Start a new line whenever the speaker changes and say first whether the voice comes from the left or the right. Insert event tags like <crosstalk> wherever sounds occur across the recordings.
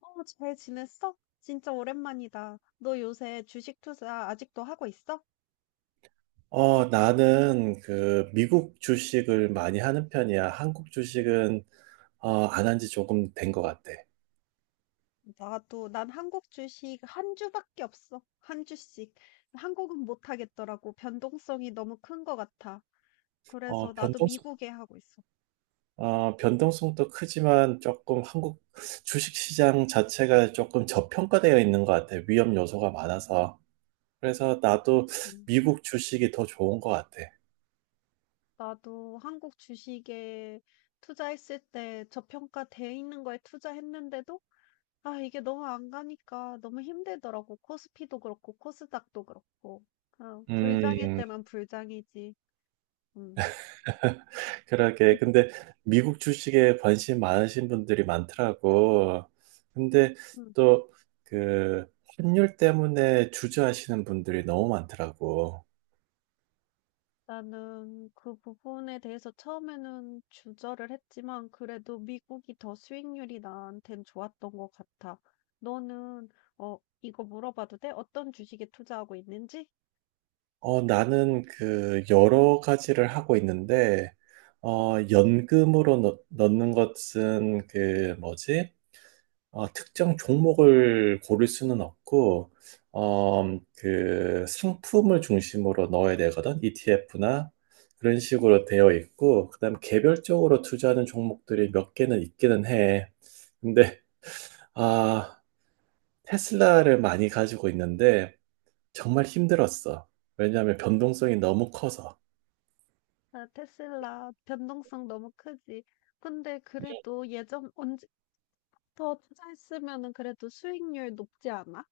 left: 어, 잘 지냈어? 진짜 오랜만이다. 너 요새 주식 투자 아직도 하고 있어?
right: 나는 그 미국 주식을 많이 하는 편이야. 한국 주식은 안 한 지 조금 된 것 같아.
left: 나도, 난 한국 주식 한 주밖에 없어. 한 주씩. 한국은 못 하겠더라고. 변동성이 너무 큰 것 같아. 그래서
right: 어,
left: 나도
right: 변동성,
left: 미국에 하고 있어.
right: 변동성도 크지만 조금 한국 주식 시장 자체가 조금 저평가되어 있는 것 같아. 위험 요소가 많아서. 그래서 나도
left: 음,
right: 미국 주식이 더 좋은 것 같아.
left: 나도 한국 주식에 투자했을 때 저평가돼 있는 거에 투자했는데도 아, 이게 너무 안 가니까 너무 힘들더라고. 코스피도 그렇고 코스닥도 그렇고. 아, 불장일
right: 음,
left: 때만 불장이지. 음.
right: 그러게. 근데 미국 주식에 관심 많으신 분들이 많더라고. 근데
left: 음.
right: 또 그 환율 때문에 주저하시는 분들이 너무 많더라고.
left: 나는 그 부분에 대해서 처음에는 주저를 했지만 그래도 미국이 더 수익률이 나한텐 좋았던 것 같아. 너는 이거 물어봐도 돼? 어떤 주식에 투자하고 있는지?
right: 나는 그 여러 가지를 하고 있는데,
left: 음.
right: 연금으로 넣, 는 것은 그 뭐지? 특정 종목을 고를 수는 없고, 그 상품을 중심으로 넣어야 되거든. ETF나 그런 식으로 되어 있고, 그다음 개별적으로 투자하는 종목들이 몇 개는 있기는 해. 근데 아, 테슬라를 많이 가지고 있는데 정말 힘들었어. 왜냐하면 변동성이 너무 커서.
left: 아, 테슬라 변동성 너무 크지. 근데 그래도 예전 언제부터 투자했으면은 그래도 수익률 높지 않아?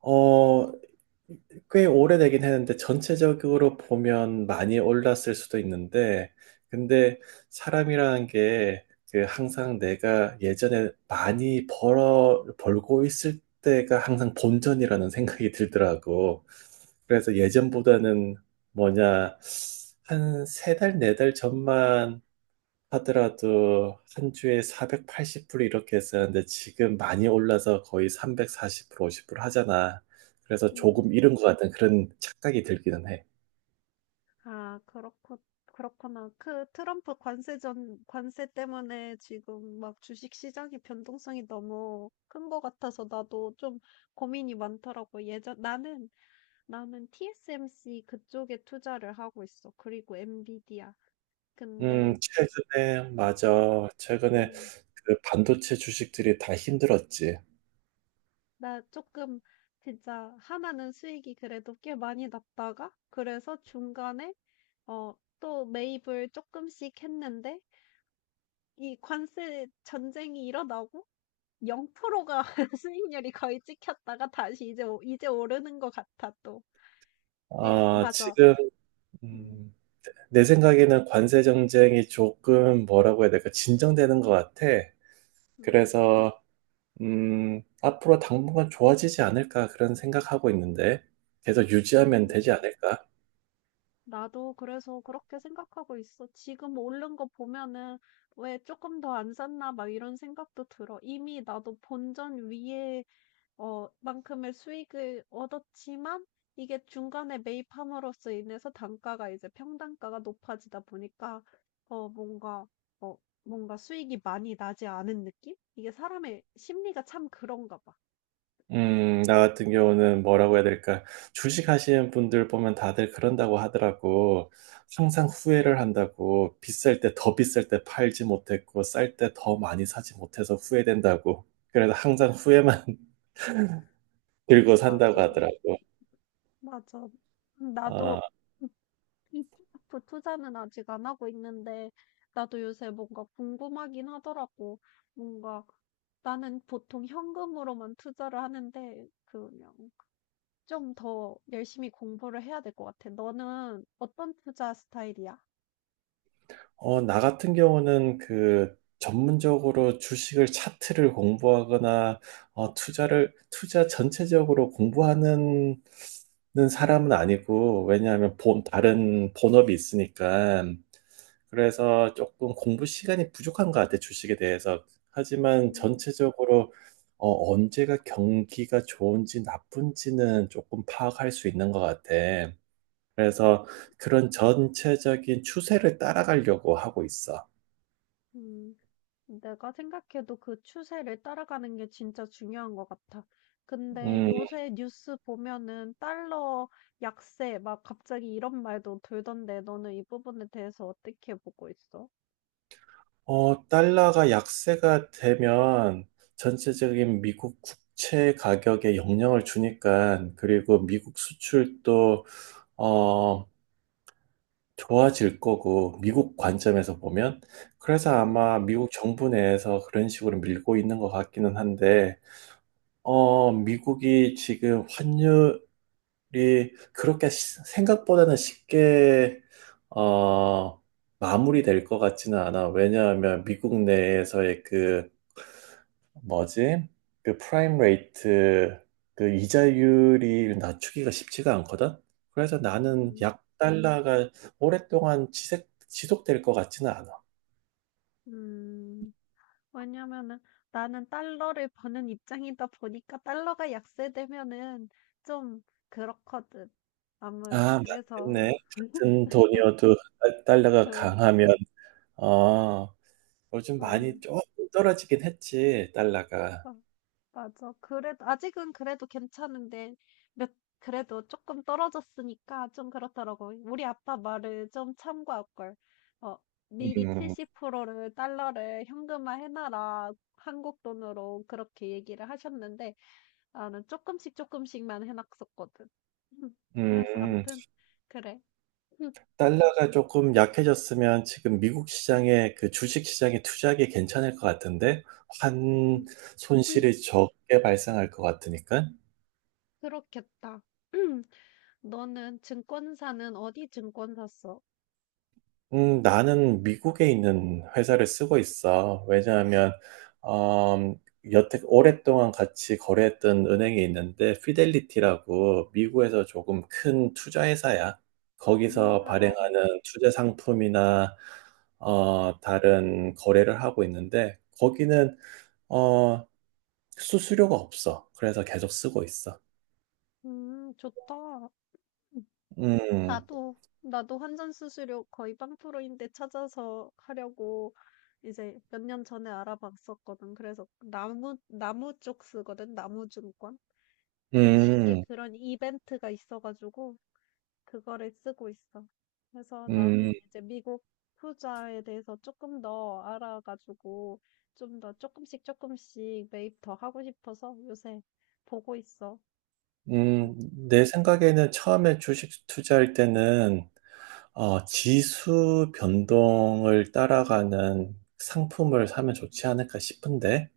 right: 어, 꽤 오래되긴 했는데 전체적으로 보면 많이 올랐을 수도 있는데 근데 사람이라는 게그 항상 내가 예전에 많이 벌어 벌고 있을 때가 항상 본전이라는 생각이 들더라고. 그래서 예전보다는 뭐냐 한 세 달, 네 달 전만 하더라도 한 주에 480불 이렇게 했었는데 지금 많이 올라서 거의 340불, 50불 하잖아. 그래서 조금
left: 음.
right: 잃은 것 같은 그런 착각이 들기는 해.
left: 아, 그렇구나. 그 트럼프 관세 때문에 지금 막 주식 시장의 변동성이 너무 큰 것 같아서 나도 좀 고민이 많더라고. 나는 TSMC 그쪽에 투자를 하고 있어. 그리고 엔비디아. 근데,
right: 맞아.
left: 어,
right: 최근에 그 반도체 주식들이 다 힘들었지.
left: 나 조금 진짜 하나는 수익이 그래도 꽤 많이 났다가 그래서 중간에 어, 또 매입을 조금씩 했는데 이 관세 전쟁이 일어나고 0%가 <laughs> 수익률이 거의 찍혔다가 다시 이제 오 이제 오르는 것 같아 또. 네
right: 아,
left: 맞아.
right: 지금,
left: 음.
right: 음, 내 생각에는 관세 정쟁이 조금 뭐라고 해야 될까, 진정되는 것 같아.
left: 음.
right: 그래서 앞으로 당분간 좋아지지 않을까 그런 생각하고 있는데 계속 유지하면 되지
left: 음.
right: 않을까?
left: 나도 그래서 그렇게 생각하고 있어. 지금 오른 거 보면은 '왜 조금 더 안 샀나?' 막 이런 생각도 들어. 이미 나도 본전 위에 만큼의 수익을 얻었지만 이게 중간에 매입함으로써 인해서 단가가 이제 평단가가 높아지다 보니까 어 뭔가 어 뭔가 수익이 많이 나지 않은 느낌? 이게 사람의 심리가 참 그런가 봐.
right: 나 같은 경우는 뭐라고 해야 될까? 주식 하시는 분들 보면 다들 그런다고 하더라고. 항상 후회를 한다고. 비쌀 때 더 비쌀 때 팔지 못했고, 쌀 때 더 많이 사지 못해서 후회된다고. 그래서 항상 후회만 <laughs> 들고 산다고
left: 맞아.
right: 하더라고.
left: 맞아.
right: 어,
left: 나도 ETF 투자는 아직 안 하고 있는데 나도 요새 뭔가 궁금하긴 하더라고. 뭔가 나는 보통 현금으로만 투자를 하는데 그 그냥 좀 더 열심히 공부를 해야 될 것 같아. 너는 어떤 투자 스타일이야?
right: 나 같은 경우는 그 전문적으로 주식을 차트를 공부하거나 투자 전체적으로 공부하는 는 사람은 아니고 왜냐하면 본 다른 본업이 있으니까 그래서 조금 공부 시간이 부족한 것 같아 주식에 대해서. 하지만
left: 음,
right: 전체적으로 언제가 경기가 좋은지 나쁜지는 조금 파악할 수 있는 것 같아. 그래서 그런 전체적인 추세를 따라가려고 하고 있어.
left: 음, 내가 생각해도 그 추세를 따라가는 게 진짜 중요한 것 같아. 근데
right: 음,
left: 요새 뉴스 보면은 달러 약세 막 갑자기 이런 말도 돌던데 너는 이 부분에 대해서 어떻게 보고 있어?
right: 달러가 약세가 되면 전체적인 미국 국채 가격에 영향을 주니까, 그리고 미국 수출도, 어, 좋아질 거고, 미국 관점에서 보면. 그래서
left: 음,
right: 아마 미국 정부 내에서 그런 식으로 밀고 있는 것 같기는 한데, 미국이 지금 환율이 그렇게 생각보다는 쉽게, 어, 마무리될 것 같지는 않아. 왜냐하면 미국 내에서의 그 뭐지? 그 프라임 레이트 그 이자율이 낮추기가 쉽지가 않거든. 그래서 나는
left: 음,
right: 약 달러가 오랫동안 지속될 것 같지는 않아.
left: 음. 왜냐면은 나는 달러를 버는 입장이다 보니까 달러가 약세되면은 좀 그렇거든. 아무
right: 아,
left: 그래서
right: 맞겠네. 같은 돈이어도 달러가
left: 응,
right: 강하면 어, 요즘 많이
left: 응,
right: 조금 떨어지긴 했지, 달러가.
left: 어, 맞아. 그래도 아직은 그래도 괜찮은데 몇 그래도 조금 떨어졌으니까 좀 그렇더라고. 우리 아빠 말을 좀 참고할 걸. 어, 미리
right: 음.
left: 70%를 달러를 현금화 해놔라. 한국 돈으로 그렇게 얘기를 하셨는데 나는 조금씩 조금씩만 해 놨었거든. 음. 그래서
right: 음.
left: 암튼 그래. 음
right: 달러가 조금 약해졌으면 지금 미국 시장에 그 주식 시장에 투자하기 괜찮을 것 같은데 환
left: 음 음
right: 손실이 적게 발생할 것 같으니까.
left: 그렇겠다. 음, 너는 증권사는 어디 증권사 써?
right: 나는 미국에 있는 회사를 쓰고 있어. 왜냐하면 음, 여태 오랫동안 같이 거래했던 은행이 있는데 피델리티라고 미국에서 조금 큰 투자 회사야. 거기서
left: 아 알아.
right: 발행하는 투자 상품이나 다른 거래를 하고 있는데 거기는 어, 수수료가 없어. 그래서 계속 쓰고 있어.
left: 좋다. 음
right: 음.
left: 나도 환전 수수료 거의 로인데 찾아서 하려고 이제 몇 년 전에 알아봤었거든. 그래서 나무 쪽 쓰거든, 나무증권. 그 시기에
right: 음.
left: 그런 이벤트가 있어 가지고 그거를 쓰고 있어. 그래서 나는
right: 음.
left: 이제 미국 투자에 대해서 조금 더 알아가지고 좀 더 조금씩 조금씩 매입 더 하고 싶어서 요새 보고 있어. 음,
right: 음. 내 생각에는 처음에 주식 투자할 때는 지수 변동을 따라가는 상품을 사면 좋지 않을까 싶은데,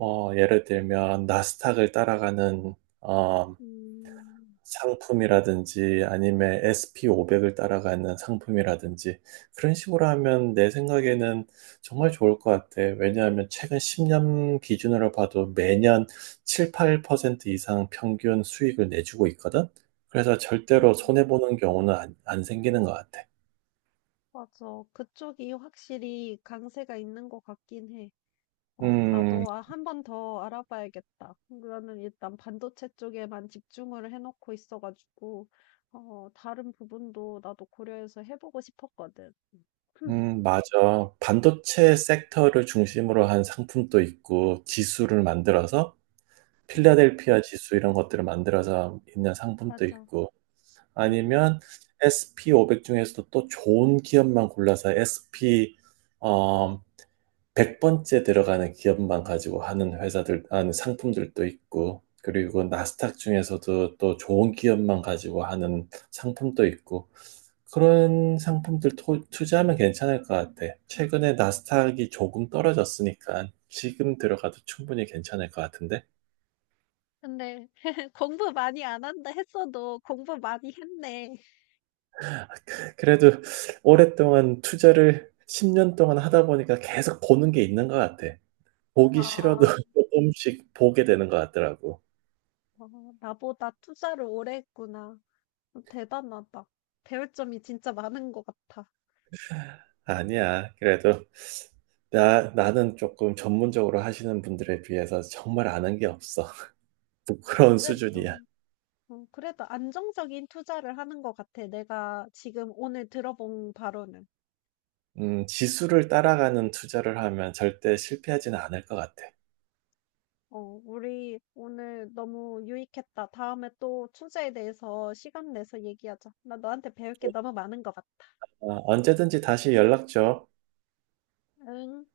right: 예를 들면 나스닥을 따라가는 어,
left: 음,
right: 상품이라든지 아니면 SP500을 따라가는 상품이라든지 그런 식으로 하면 내 생각에는 정말 좋을 것 같아. 왜냐하면 최근 10년 기준으로 봐도 매년 7, 8% 이상 평균 수익을 내주고 있거든. 그래서 절대로
left: 음,
right: 손해보는 경우는 안 생기는 것 같아.
left: 맞아. 그쪽이 확실히 강세가 있는 것 같긴 해.
right: 음.
left: 나도 아, 한 번 더 알아봐야겠다. 나는 일단 반도체 쪽에만 집중을 해놓고 있어가지고, 다른 부분도 나도 고려해서 해보고 싶었거든. <clears throat>
right: 맞아. 반도체 섹터를 중심으로 한 상품도 있고, 지수를 만들어서,
left: 음.
right: 필라델피아 지수 이런 것들을 만들어서 있는 상품도
left: 맞아.
right: 있고,
left: 음.
right: 아니면 SP500 중에서도 또 좋은 기업만 골라서 SP 어, 100번째 들어가는 기업만 가지고 하는 회사들, 하는 상품들도 있고, 그리고 나스닥 중에서도 또 좋은 기업만 가지고 하는 상품도 있고, 그런 상품들 투자하면 괜찮을 것 같아. 최근에 나스닥이 조금
left: 음.
right: 떨어졌으니까 지금 들어가도 충분히 괜찮을 것 같은데.
left: 근데 <laughs> 공부 많이 안 한다 했어도 공부 많이 했네.
right: 그래도 오랫동안 투자를 10년 동안 하다 보니까 계속 보는 게 있는 것 같아. 보기 싫어도
left: 아,
right: <laughs> 조금씩 보게 되는 것 같더라고.
left: 어, 나보다 투자를 오래 했구나. 대단하다. 배울 점이 진짜 많은 것 같아.
right: 아니야. 그래도 나는 조금 전문적으로 하시는 분들에 비해서 정말 아는 게 없어. <laughs> 부끄러운
left: 그래도,
right: 수준이야.
left: 그래도 안정적인 투자를 하는 것 같아. 내가 지금 오늘 들어본 바로는.
right: 지수를 따라가는 투자를 하면 절대 실패하지는 않을 것 같아.
left: 우리 오늘 너무 유익했다. 다음에 또 투자에 대해서 시간 내서 얘기하자. 나 너한테 배울 게 너무 많은 것 같아.
right: 언제든지 다시 연락 줘.
left: 응.